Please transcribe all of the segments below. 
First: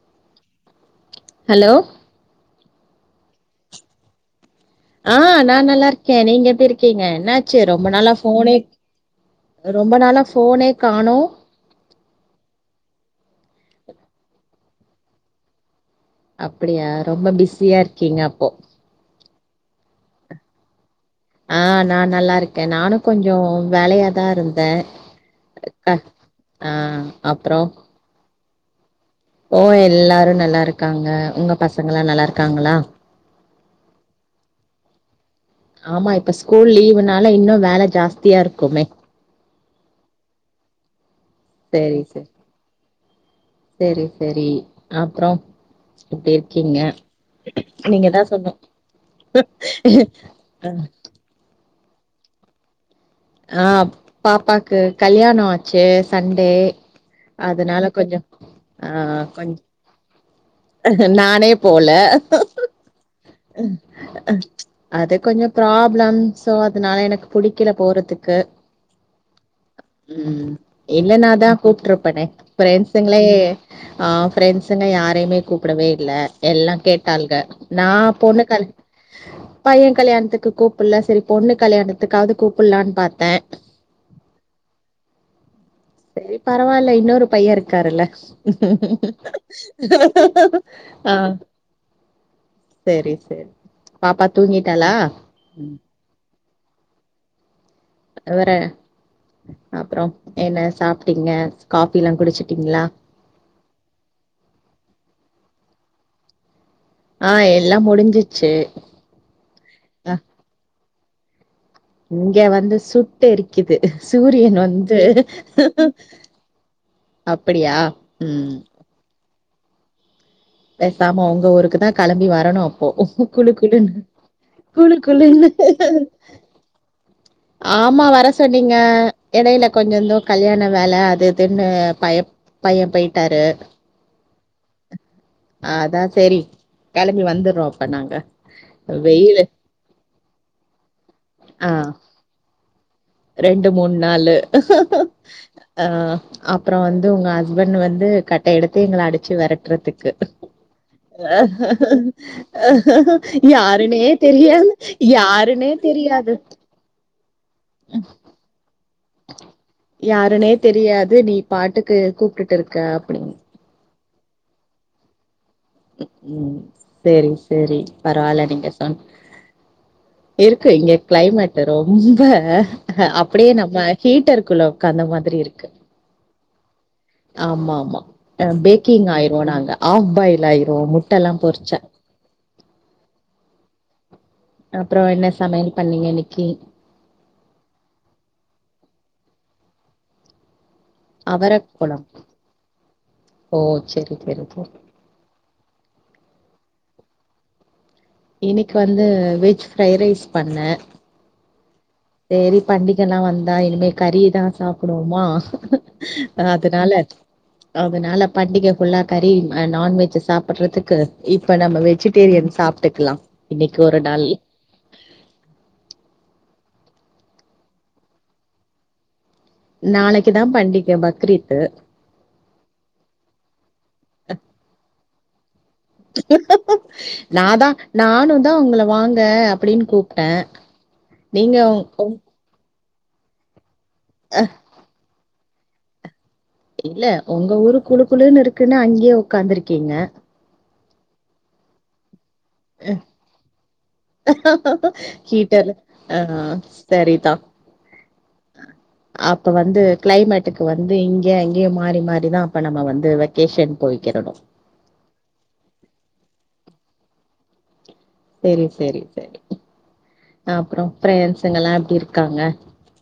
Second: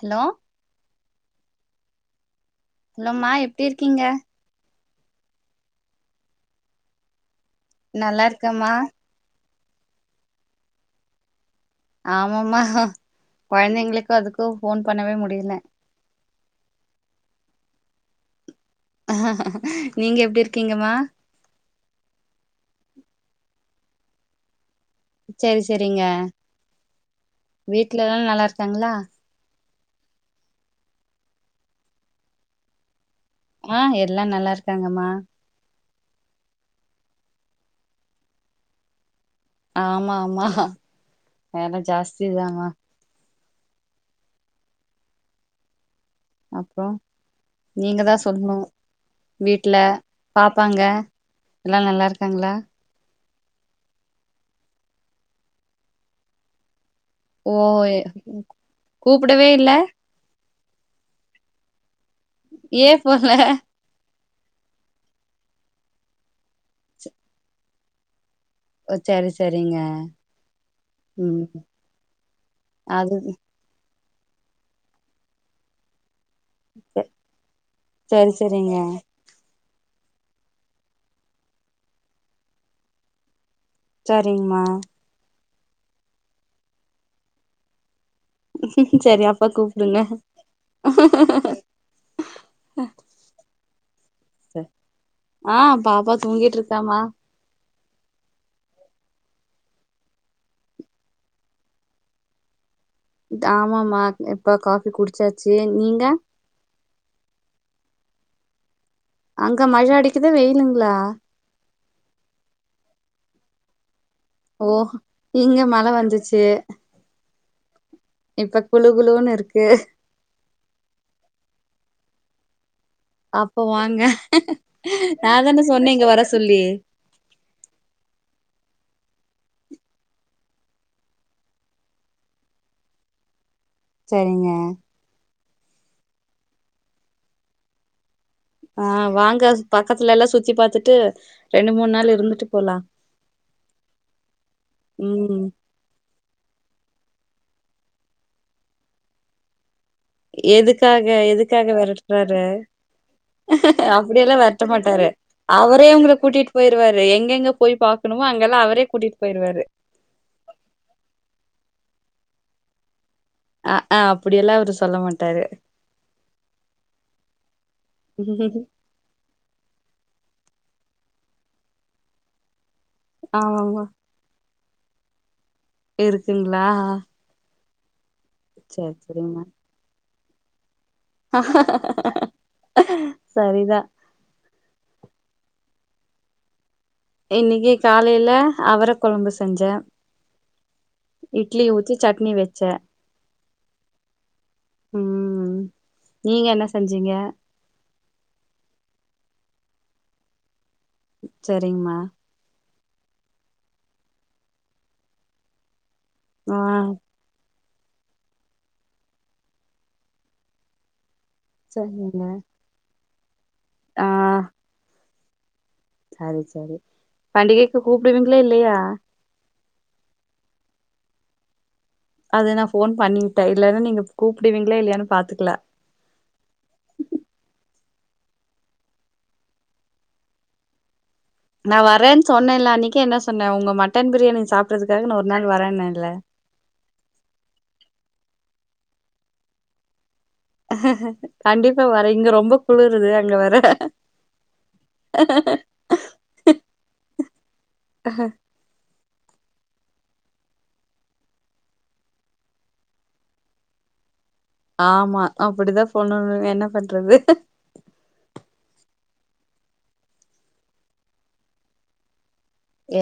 hello hello இல்லம்மா எப்டி இருக்கீங்க ஆ நான நல்ல இருக்கேன் நீங்க எப்டி இருக்கீங்க என்ன ச்சு ரொம்ப நாளா நல்லா ஃபோனே இருக்கம்மா ரொம்ப நாளா ஃபோனே காணோ ஆமா ஆமா கொழந்தைங்களுக்கும் அதுக்கும் போன் பண்ணவே முடியல அப்டியா ரொம்ப பிஸியா இருக்கீங்க அப்போ நீங்க எப்டி இருக்கீங்கம்மா ஆ நா நல்லா இருக்கே நானு கொஞ்சோ வேலையாதா இருந்தே செரி க செரிங்க ஆ அப்றோ வீட்ல எல்லாம் நல்லா இருக் க்காங்களா ஓ எல்லாரு நல்லா இருக்காங்க உங்க பசங்கல்லா நல்லா இருக்காங்களா ஆஹ எல்லா நல்லா இருக்காங்கம்மா ஆமா இப்ப ஸ்கூல் லீவுனால இன்னு வேலை ஜாஸ்தியா இருக்குமே ஆமா ஆமா வேல செரி செரி ஜாஸ்திதாம்மா செரி செரி அப்றம் எப்டி இருக்கீங்க அப்றோ நீங்க தா நீங்கதான் சொல்ணு சொல்லணும் வீட்ல பாப்பாங்க எல்லா நல்ல இருக்காங்களா ஆ பாப்பாக்கு கல்யாணோ ஆச்சு சண்டே ஓ அதனால கொஞ்சோ ஆ கூப்படவே கொஞ் இல்ல நானே போல ஏன் போகல அ அது கொஞ்சம் ப்ராப்ளம் சோ அதனால எனக்கு பிடிக்கல போறதுக்கு ஓ சரி சரிங்க உம் ம் இல்லனாதா கூப்ட்டுருப்பனே அது ஃபிரண்ட்ஸ்ங்களே ஆ ஃப்ரெண்ட்ஸுங்க யாரையுமே கூப்படவே இல்ல எல்லா கேட்டாள்க நா செரி பொண்ணு கல் செரிங்க பைய கல்யாணத்துக்கு கூப்டல சரி பொண்ணு கல்யாணத்துக்காவது கூப்புடலான்னு பாத்தே சரிங்கமா செரி பரவாயில்ல இன்னொரு பையன் இருக்காருல்ல உ ம் ம் சரி அப்ப கூப்டுங்க ம் ஆஹ் சரி சரி பாப்பா தூங்கிட்டாலா ஆ [inaudible] இருக்காமா அவர அப்புறம் என்ன சாப்பிட்டீங்க காபி எல்லாம் குடிச்சுட்டீங்களா ஆமாமமா இப்ப காபி குடிச்சாச்சு நீங்க ஆ எல்லாம் முடிஞ்சிச்சு அங்க மழை அ அடிக்குத வெயிலுங்களா இங்க வந்து சுட்டு எரிக்குது சூரியன் ஓ வந்து இங்க மழ வந்துச்சு அப்படியா ம் இப்ப குளு குளுன்னு இருக்கு ஹீ பேசாம உங்க ஊருக்கு தான் கிளம்பி வரணும் அப்போ வாங்க குளு நான் குளுன்னு தானே சொன்னேன் இங்க வர சொல்லி ஆமா வர சொன்னீங்க இடையில கொஞ்ஏதோ கல்யாண வேலை அது இதுன்னு பய பையன் போயிட்டாரு செரிங்க அதான் செரி கிளம்பி வந்துடுறோம் அப்ப நாங்க ஆ வெயிலு வாங்க பக்கத்துல எல்லாம் சுத்தி பாத்துட்டு ஆ ரெண்டு மூணு நாள் இருந்துட்டு போலா ரெண்டு மூணு நாள் ம் அ அப்புறம் வந்து உங்க ஹஸ்பண்ட் வந்து கட்ட எடுத்து எங்கள அடிச்சு விரட்டுறதுக்கு எதுக்காக எதுக்காக விரட்டுறாரு யாருனே அப்டியெல்லாம் விரட்ட தெரியாது மாட்டாரு யாருனே அவரே உங்கள தெரியாது கூட்டிட்டு போயிருவாரு எங்கெங்க போய் பா [inaudible] அங்கல்லாம் அவரே கூட் யாருனே தெரியாது நீ பாட்டுக்கு கூப் விட்டுட்டு இருக்கா அப்டினு அ அப்டியெல்லாம் அவரு சொல்ல மாட்டாரு உம் சரி சரி பரவலா நீங்க சொன்ன இருக்கு இங்க கிளைமேட் ரொம்ப ஹ அப்டியே ஆமாமா நம்ம ஹீட்டருக்குள்ள அந்த மாரி இருக்கு இருக்குங்களா ஆமா ஆமா அ சரி பேக்கிங் சரிமா ஆயிரோம் நாங்க ஹாஃப் பாயில் லைறோம் [inaudible] முட்ட எல்லாம் பொரிச்ச சரிதா அப்புறம் என்ன சமையல் பண்ணீங்க இன்னிக்கி இன்னைக்கு காலையில அவர கொழம்பு செஞ்சே இட்லி அவரக் ஊத்தி குளம் சட்னி வச்சே ஓ செரி செரி செரி உஹம் நீங்க என்ன செஞ்ச ஜிங்க இன்னைக்கு வந்து வெஜ் ஃப்ஐ ரைஸ் பண்னே செர் சரிங்மா பண்டிகளா வந்தா இனிமே கறிதான் சாப்புடுவோமா ஹ ஆ அதனால அதனால பண்டிகை ஃபுல்லா கறி் நான்வெஜ் சாப்பிடுறதுக்கு இப்ப நம்ம சரிங்க வெஜிடேரியன் சாப்புட்டுக்கலாம் இன்னைக்கு ஆ ஒருநாள் சரி சரி பண்டிகைக்கு கூப்புடுவீங்களா இல்லையா நாளைக்குதான் பண்டிக்க பக்ரீத்து அத நா போன் பண்ணிட்டே இல்லன்னா நீங்க கூப்புடுவீங்ளா இல்லையானு பாத்துட்டு இல்ல நானும் தா உங்கள வாங்க அப்டின் கூப்டே நா வரேன் சொன்னேல அன்னைக்கி நீ என்ன சொன்னே உங்க மட்ட மட்டன் பிரியாணி சாப்புறதுக்காக நா ஒரு நான் வரேன்னஇல்ல இல்ல உங்க ஊரு குழு குழுன்னு இருக்குன்னு அங்கே உக்காந்துருக்கீங்க ஹ ஹ கண்டிப்பா வரை இங்க ரொம்ப குளுருது அங்க வற ஹீட்டர் ஆ சரிதா ஹ ஹ ஹ அப்ப வந்து கிளைமேட்டுக்கு வந்து இங்க அங்கேயும் மாறி மாறிதா அப்ப நம்ம வந்து வெக்கேஷன் போய்க்கிறணும் ஆமா அப்புடிதான் போனு இனிமே என்ன பண்றது செரி செரி அப்புறம் பிரண்ட்சுங்கல்லாம் எப்படி இருக்காங்க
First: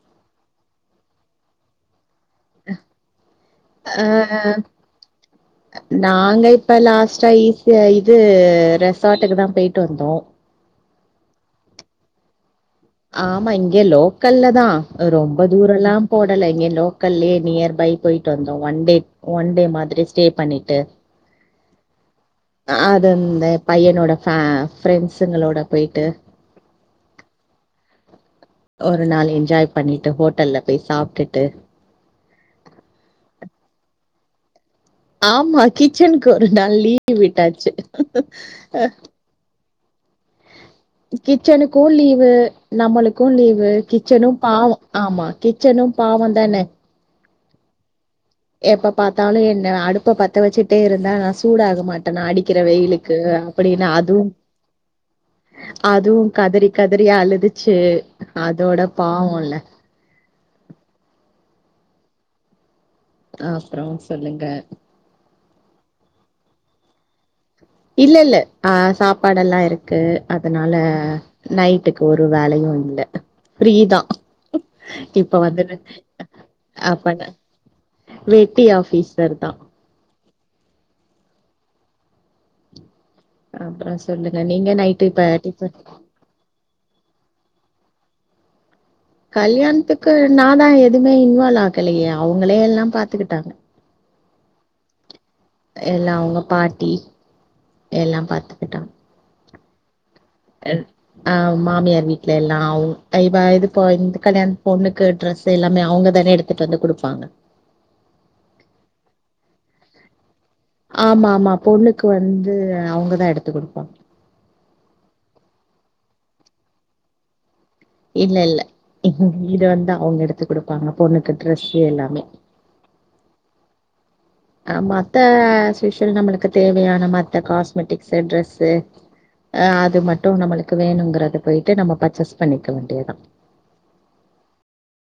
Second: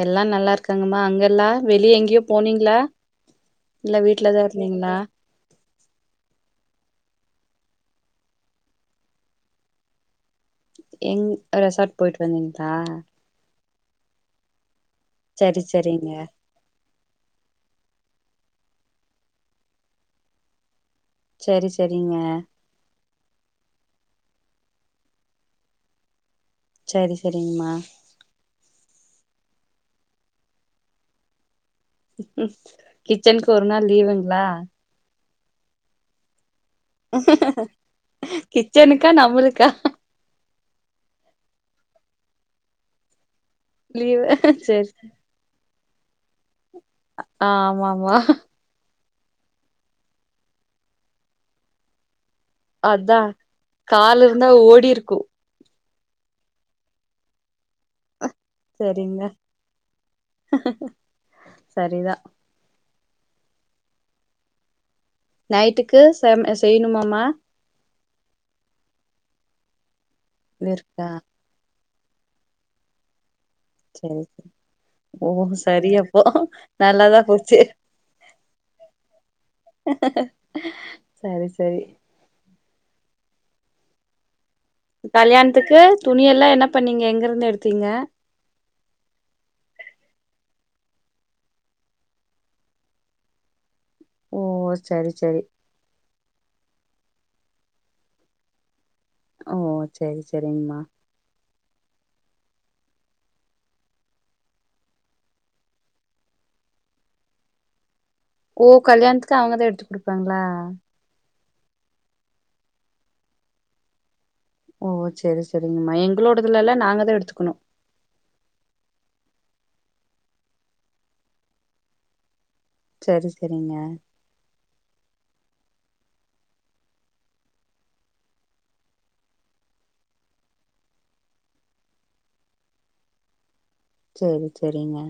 எல்லா நல்லா இருக்காங்கம்மா அங்க எல்லா வெளிய எங்கையும் அஹ இருந்தீங்களா நாங்க இப்ப லாஸ்ட் ஈஸியா இது ரெசாட்டுக்கு தா போயிட்டு வந்தோம் எங் ரெசார்ட் போயிட்டு வந்தீங்க ஆமா இங் இங்க லோக்கல்ல தா ரொம்ப சரி தூரலா சரிங்க போடல இங்கலோ லோக்கல்லே நியர் பை போயிட்டு வந்தோம் ஒன் டே ஒன் டே மாதிரி ஸ்டே பண்ணிட்டு ச்செரி ச்செரிங்க இந்த பையனோட ஃப ஃப்ரெண்ட்சுங்களோட போயிட்டு ச்சரி ச்சரிங்கம்மா ஒரு நாள் என்ஜாய் பண்ணிட்டு ஹோட்டல்ல போய் சாப்புட்டுட்டு கிச்சனுக்கு ஒரு நாள் லீவுங்களா ஆமா கிச்சன்க்கு ஒரு நாள் லீவு விட்டாச்சு ஹ கிச்சனுக்கா நம்மளுக்கா கிச்சனுக்கும் லீவு நம்மளுக்கும் லீவ் லீவு கிச்சனும் பாவும் சரி ஆமா கிச்சனும் பாவம் தனே ஆஹ் ஆமா ஆமா எப்ப பார்த்தாலும் என்ன அடுப்ப பத்த வச்சுிட்டே இருந்தா நான் சூடாக மாட்டேனா அடிக்க அதான் கால் இருந்தா ஓடிருக்கும் அதுவும் கதறி கதறி அழுதுச்சு அதோட சரிங்க பாவம்ல சரிதான் அப்புறம் சொல்லுங்க நைட்டுக்கு செ செய்யணுமாமமா இல்ல இல்ல ஆஹ் சாப்பாடேல்லாம் இருக்கு இது அதனால இருக்கா நைட் க்கு ஒரு வேலையும் இல்ல பிரீதான் செரி செரி ஓ இப்ப வந்து சரி அப்போ நல்லாதா அப்பண்ண போச்சு வேட்டி ஆபீசர் தான் சரி சரி அப்றம் சொல்லு கல்யாணத்துக்கு துணி எல்லாம் என்ன பண்ணீங்க எங்க இருந்து எடுத்து ப்திக கல்யாணத்துக்கு நாதான் எதுவுமே இன்வால்வ் ஆகலையே அவங்களே எல்லாம் பாத்துக்கிட்டாங்க ஓ சரி சரி எல்லாம் அவங்க பாட்டி எல்லாம் பார்த்துக்கிட்டான் ஓ சரி சரிங்மா ஆஹ் மாமியார் வீட்ல எல்லாவு இவ இதுக்க இந்த கல்யாண பொண்ணுக்கு ட்ரெஸ் எல்லாமே அவங்கதானே எடுத்துட்டு வந்து குடுப்பாங்க ஓ கல்யாணத்துக்கு அவங்கதான் எடுத்துக் குடுப்பாங்களா ஆமா மா பொண்ணுக்கு வந்து அவங்கதா எடுத்து குடுப்பாங்க ஓ சரி சரிங்கம்மா எங்களோடதுல எல்லாம் நாங்கதான் எடுத்துக்கணும் இல்ல இல்ல எங்க வீடு வந்து அவங்க எடுத்து குடுப்பாங்க பொண்ணுக்கு ட்ரெஸ்சு எல்லாமே சரி சரிங்க அஹ் மத்த அஸ்யூசுவல் நம்மளுக்கு தேவையான மத்த காஸ்மெட்டிக்ஸ் ட்ரெஸ்சு அஹ் அது மட்டும் நம்மளுக்கு வேணுங்கறத போயிட்டு நம்ம பர்ச்சேஸ் பண்ணிக்க வேண்டியதுதான் சரி சரிங்கா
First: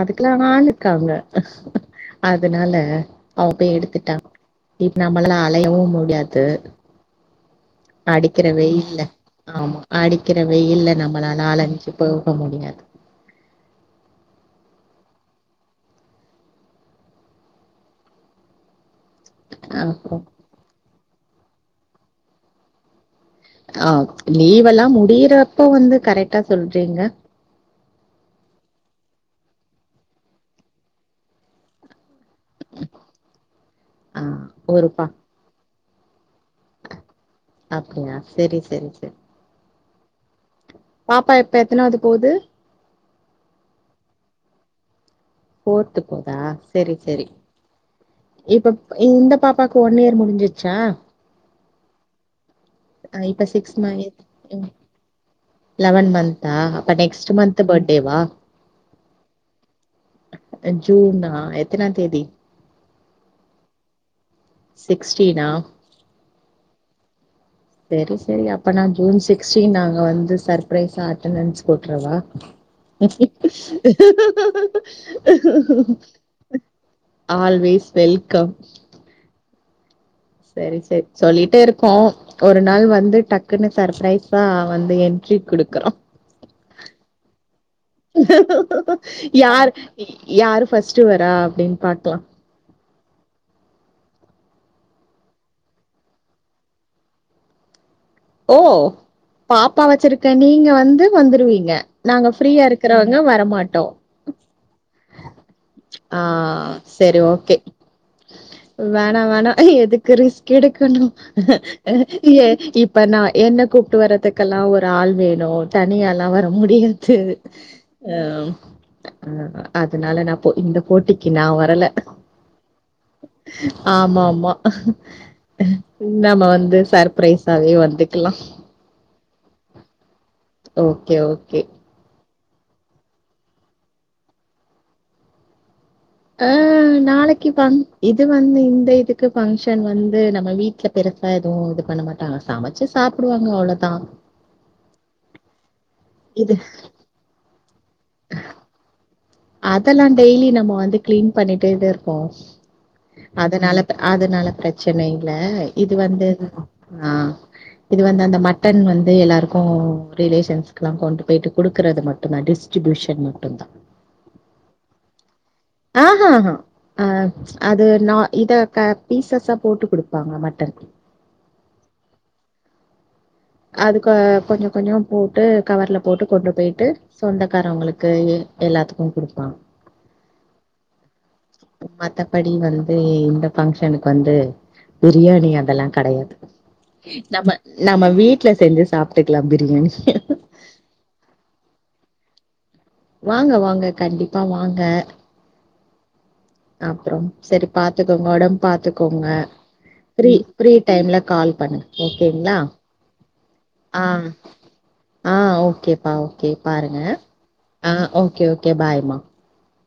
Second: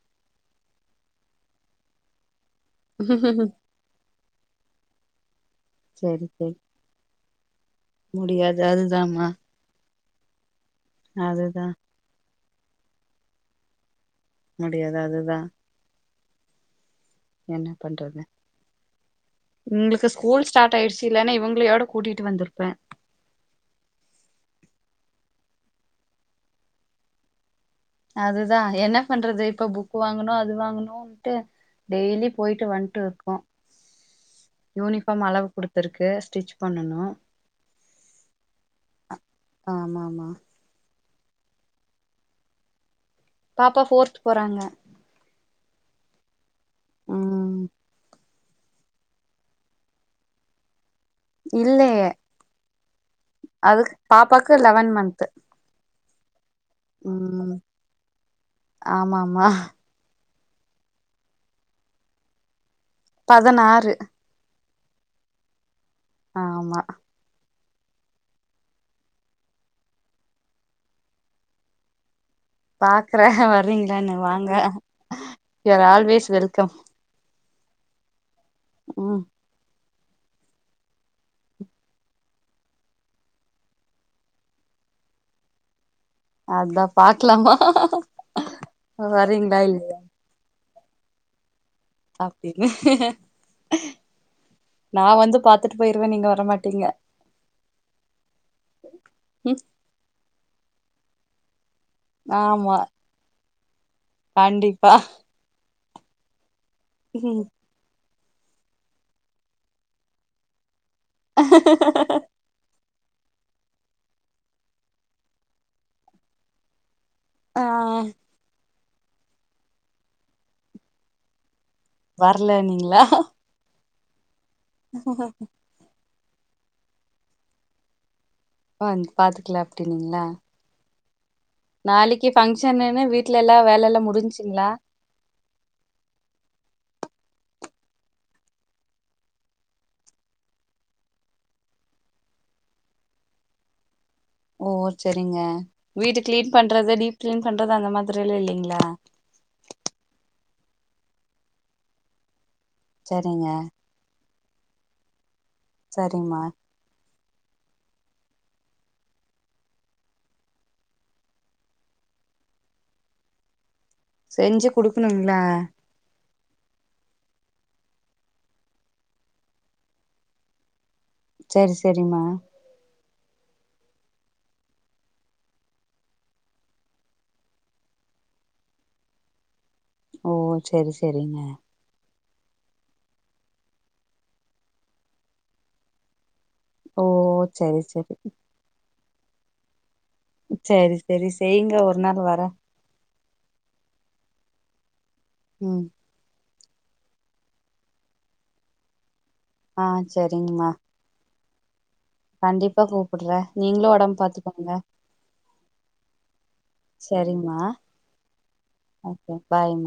அதுக்கெல்லாம் ஆள்க்காங்க அ அதனால அவன் போய் எடுத்துட்டான் இப் நம்ம எல்லா அலையவு செரி முடியாது செரி அடிக்கிற முடியாது வெயில்ல அதுதாம்மா ஆமா அடிக்கிற வெயில்ல நம்மளால அதுதா அலஞ்சு போம் அப்ப முடியாது முடியாது அதுதா என்ன பண்றது உங்களுக்கு அப்றோ ஸ்கூல் ஸ்டார்ட் ஆயிடுச் இல்லனா இவங்களையோட கூட்டிட்டு வந்திருப்பே ஆ லீவெல்லா முடியறப்போ வந்து கரெக்டா சொல்றீங்க அதுதான் என்ன பண்றது இப்ப புக் வாங்கணு அது வாங்கணும்ட்டு டெய்லி போய்ட்டு வன்ட்டு இருக்கோ ஆ ஒருப்பா யூனிஃபார்ம் அளவு குடுத் இருக்கு ஸ்டிட்ச் அப்டியா செரி செரி செரி ஆமா ஆமா பாப்பா இப்ப எத்தனாவுது போகுது பாப்பா ஃபோர்த் போறாங்க ஃபோர்த்து போதா செரி செரி ம் இப்ப இந்த பாப்பாக்கு ஒன் இயர் முடிஞ்சிச்சா இல்லையே அஹ் இப்ப சிக்ஸ் அதுக்கு மந்த் பாப்பாக்கு லெவன் மன்த் ஆ அப்ப நெக்ஸ்ட் மந்த் பர்த்டேவா ஆமா ஆமா அ ஜூனா எத்தனாந் தேதி பதனாறு சிக்ஸ்டீனா ஆமா சரி சரி அப்ப நான் ஜூன் சிக்ஸ்டீன் அங்க வந்து சர்பிரைஸா அட்டண்டன்ஸ் போட்றவா பாக்குறே வர்றீங்களான்னு வாங்க you are always welcome always welcome ம் சரி சரி சொல்லிட்டே இருக்கோ ஒரு நாள் வந்து டக்குன்னு சர்பிரரைஸா வந்து என்ட்ரி குடுக்குறோ அதா பாக்கலாமா வரீங்களா இல்லையா ஃபஸ்ட்டு வரா அப்டின்னு பாக்லா அப்டி இல்ல நா வந்து பாத்துட்டு போயிருவே நீங்க வரமாட்டீங்க ஓ பாப்பா வச்சிருக்க நீங்க வ ந்து வந்துருவீங்க நாங்க ஃப்ரீயா ஆமா இருக்கிறவங்க வரமாட் டோ கண்டிப்பா ஆஹ் செரி ஓகே வேணா வேணா எதுக்கு ரிஸ்க் எடு [unintelligible] இப்ப நான் என்ன கூப்ட்டு வரதுக்கெல்லா ஒரு ஆள் வேணு தனியால்லாம் வர முடிய செரி ஆ ஆஹ் ஆஹ் அதனால நான் போ இந்த போட்டிக்கு நான் வரல வரல நீங்களா ஆமா ஆமா [unintelligible] நம்ம வந்து சர்ப்ரைஸாவே வந் இதுக்கெலா ஆ பாத்துக்கலா அப்டினீங்களா ஓகே ஓ நாளைக்கி இங்க பங்க்ஷன்னுன்னு வீட்டுல எல்லாம் வேல எல்லாம் முடிஞ்சுங்ளா அஹ் நாளைக்கு இது வந்து இந்த இதுக்கு பங்க்ஷன் வந்து நம்ம வீட்டு்ல பெருசா எதுவும் இது பண்ண மாட்டாங்க சமைச்சு சாப்புடுவாங்க அவ்ளவுதா ஓ சரிங்க வீட்டு கிளீன் இது பண்றது டீப் கிளீன் பண்றது அந்த மாதிரி எல்லா இல்லிங்ளா அதெல்லாம் டெய்லி நம்ம வந்து கிளீன் பண்ணிட்டேத இருக்கோம் சரிங்க அதனால அதனால பிரச்சனை இது வந்து சரிம்மா ஆஹ் இது வந்து அந்த மட்டன் வந்து எல்லாருக்கும் ரிலேஷன்ஸ்க எல்லாம் கொண்டு போயிட்டு குடுக்கறது மட்டுும்்தான் டிஸ்ட்ரிபியூஷன் மட்டுும் தான் செஞ்சு குடுக்கணும்ங்களா ஆஹாஹா அஹ் அது ந இத பீசஸா போட்டு குடுப்பாங்க மட்டன் சரி சரிம்மா அதுக்கு கொஞ்சம் கொஞ்சம் போட்டு கவர்ல போட்டு கொண்டு போயிட்டு சொந்தக்காரவங்களுக்கு எல்லாத்துக்கும் கொடுப்பாங்க ஓ சரி சரிங்க மத்தபடி வந்து இந்த பங்க்ஷனுக்கு வந்து பிரியாணி அதெல்லாம் கிடையாது ஓ நம்ம செரி நம்ம செரி வீட்டு செஞ்ச சாப்பிட்டுக்கலாம் பிரியாணி சரி சரி செய்ங்க ஒரு நாள் வரோ வாங்க வாங்க கண்டிப்பா வாங்க உம் அப்புறம் செரி பாத்துக்கோங்க உடம்பு பாத்துக்கோங்க ஆ பிரீ செரிங்கம்மா பிரீ டைம்ல கால் பண்ணுங்க ஓகேங்களா கண்டிப்பா கூப்புடுறே நீங்களு ஆ ஒடம்பு பாத்துக்கோங்க ஆ ஓகேப்பா ஓகே பாருங்க சரிம்மா ஆ ஓகே ஓகே பாய்மா ஓகே பாய்மா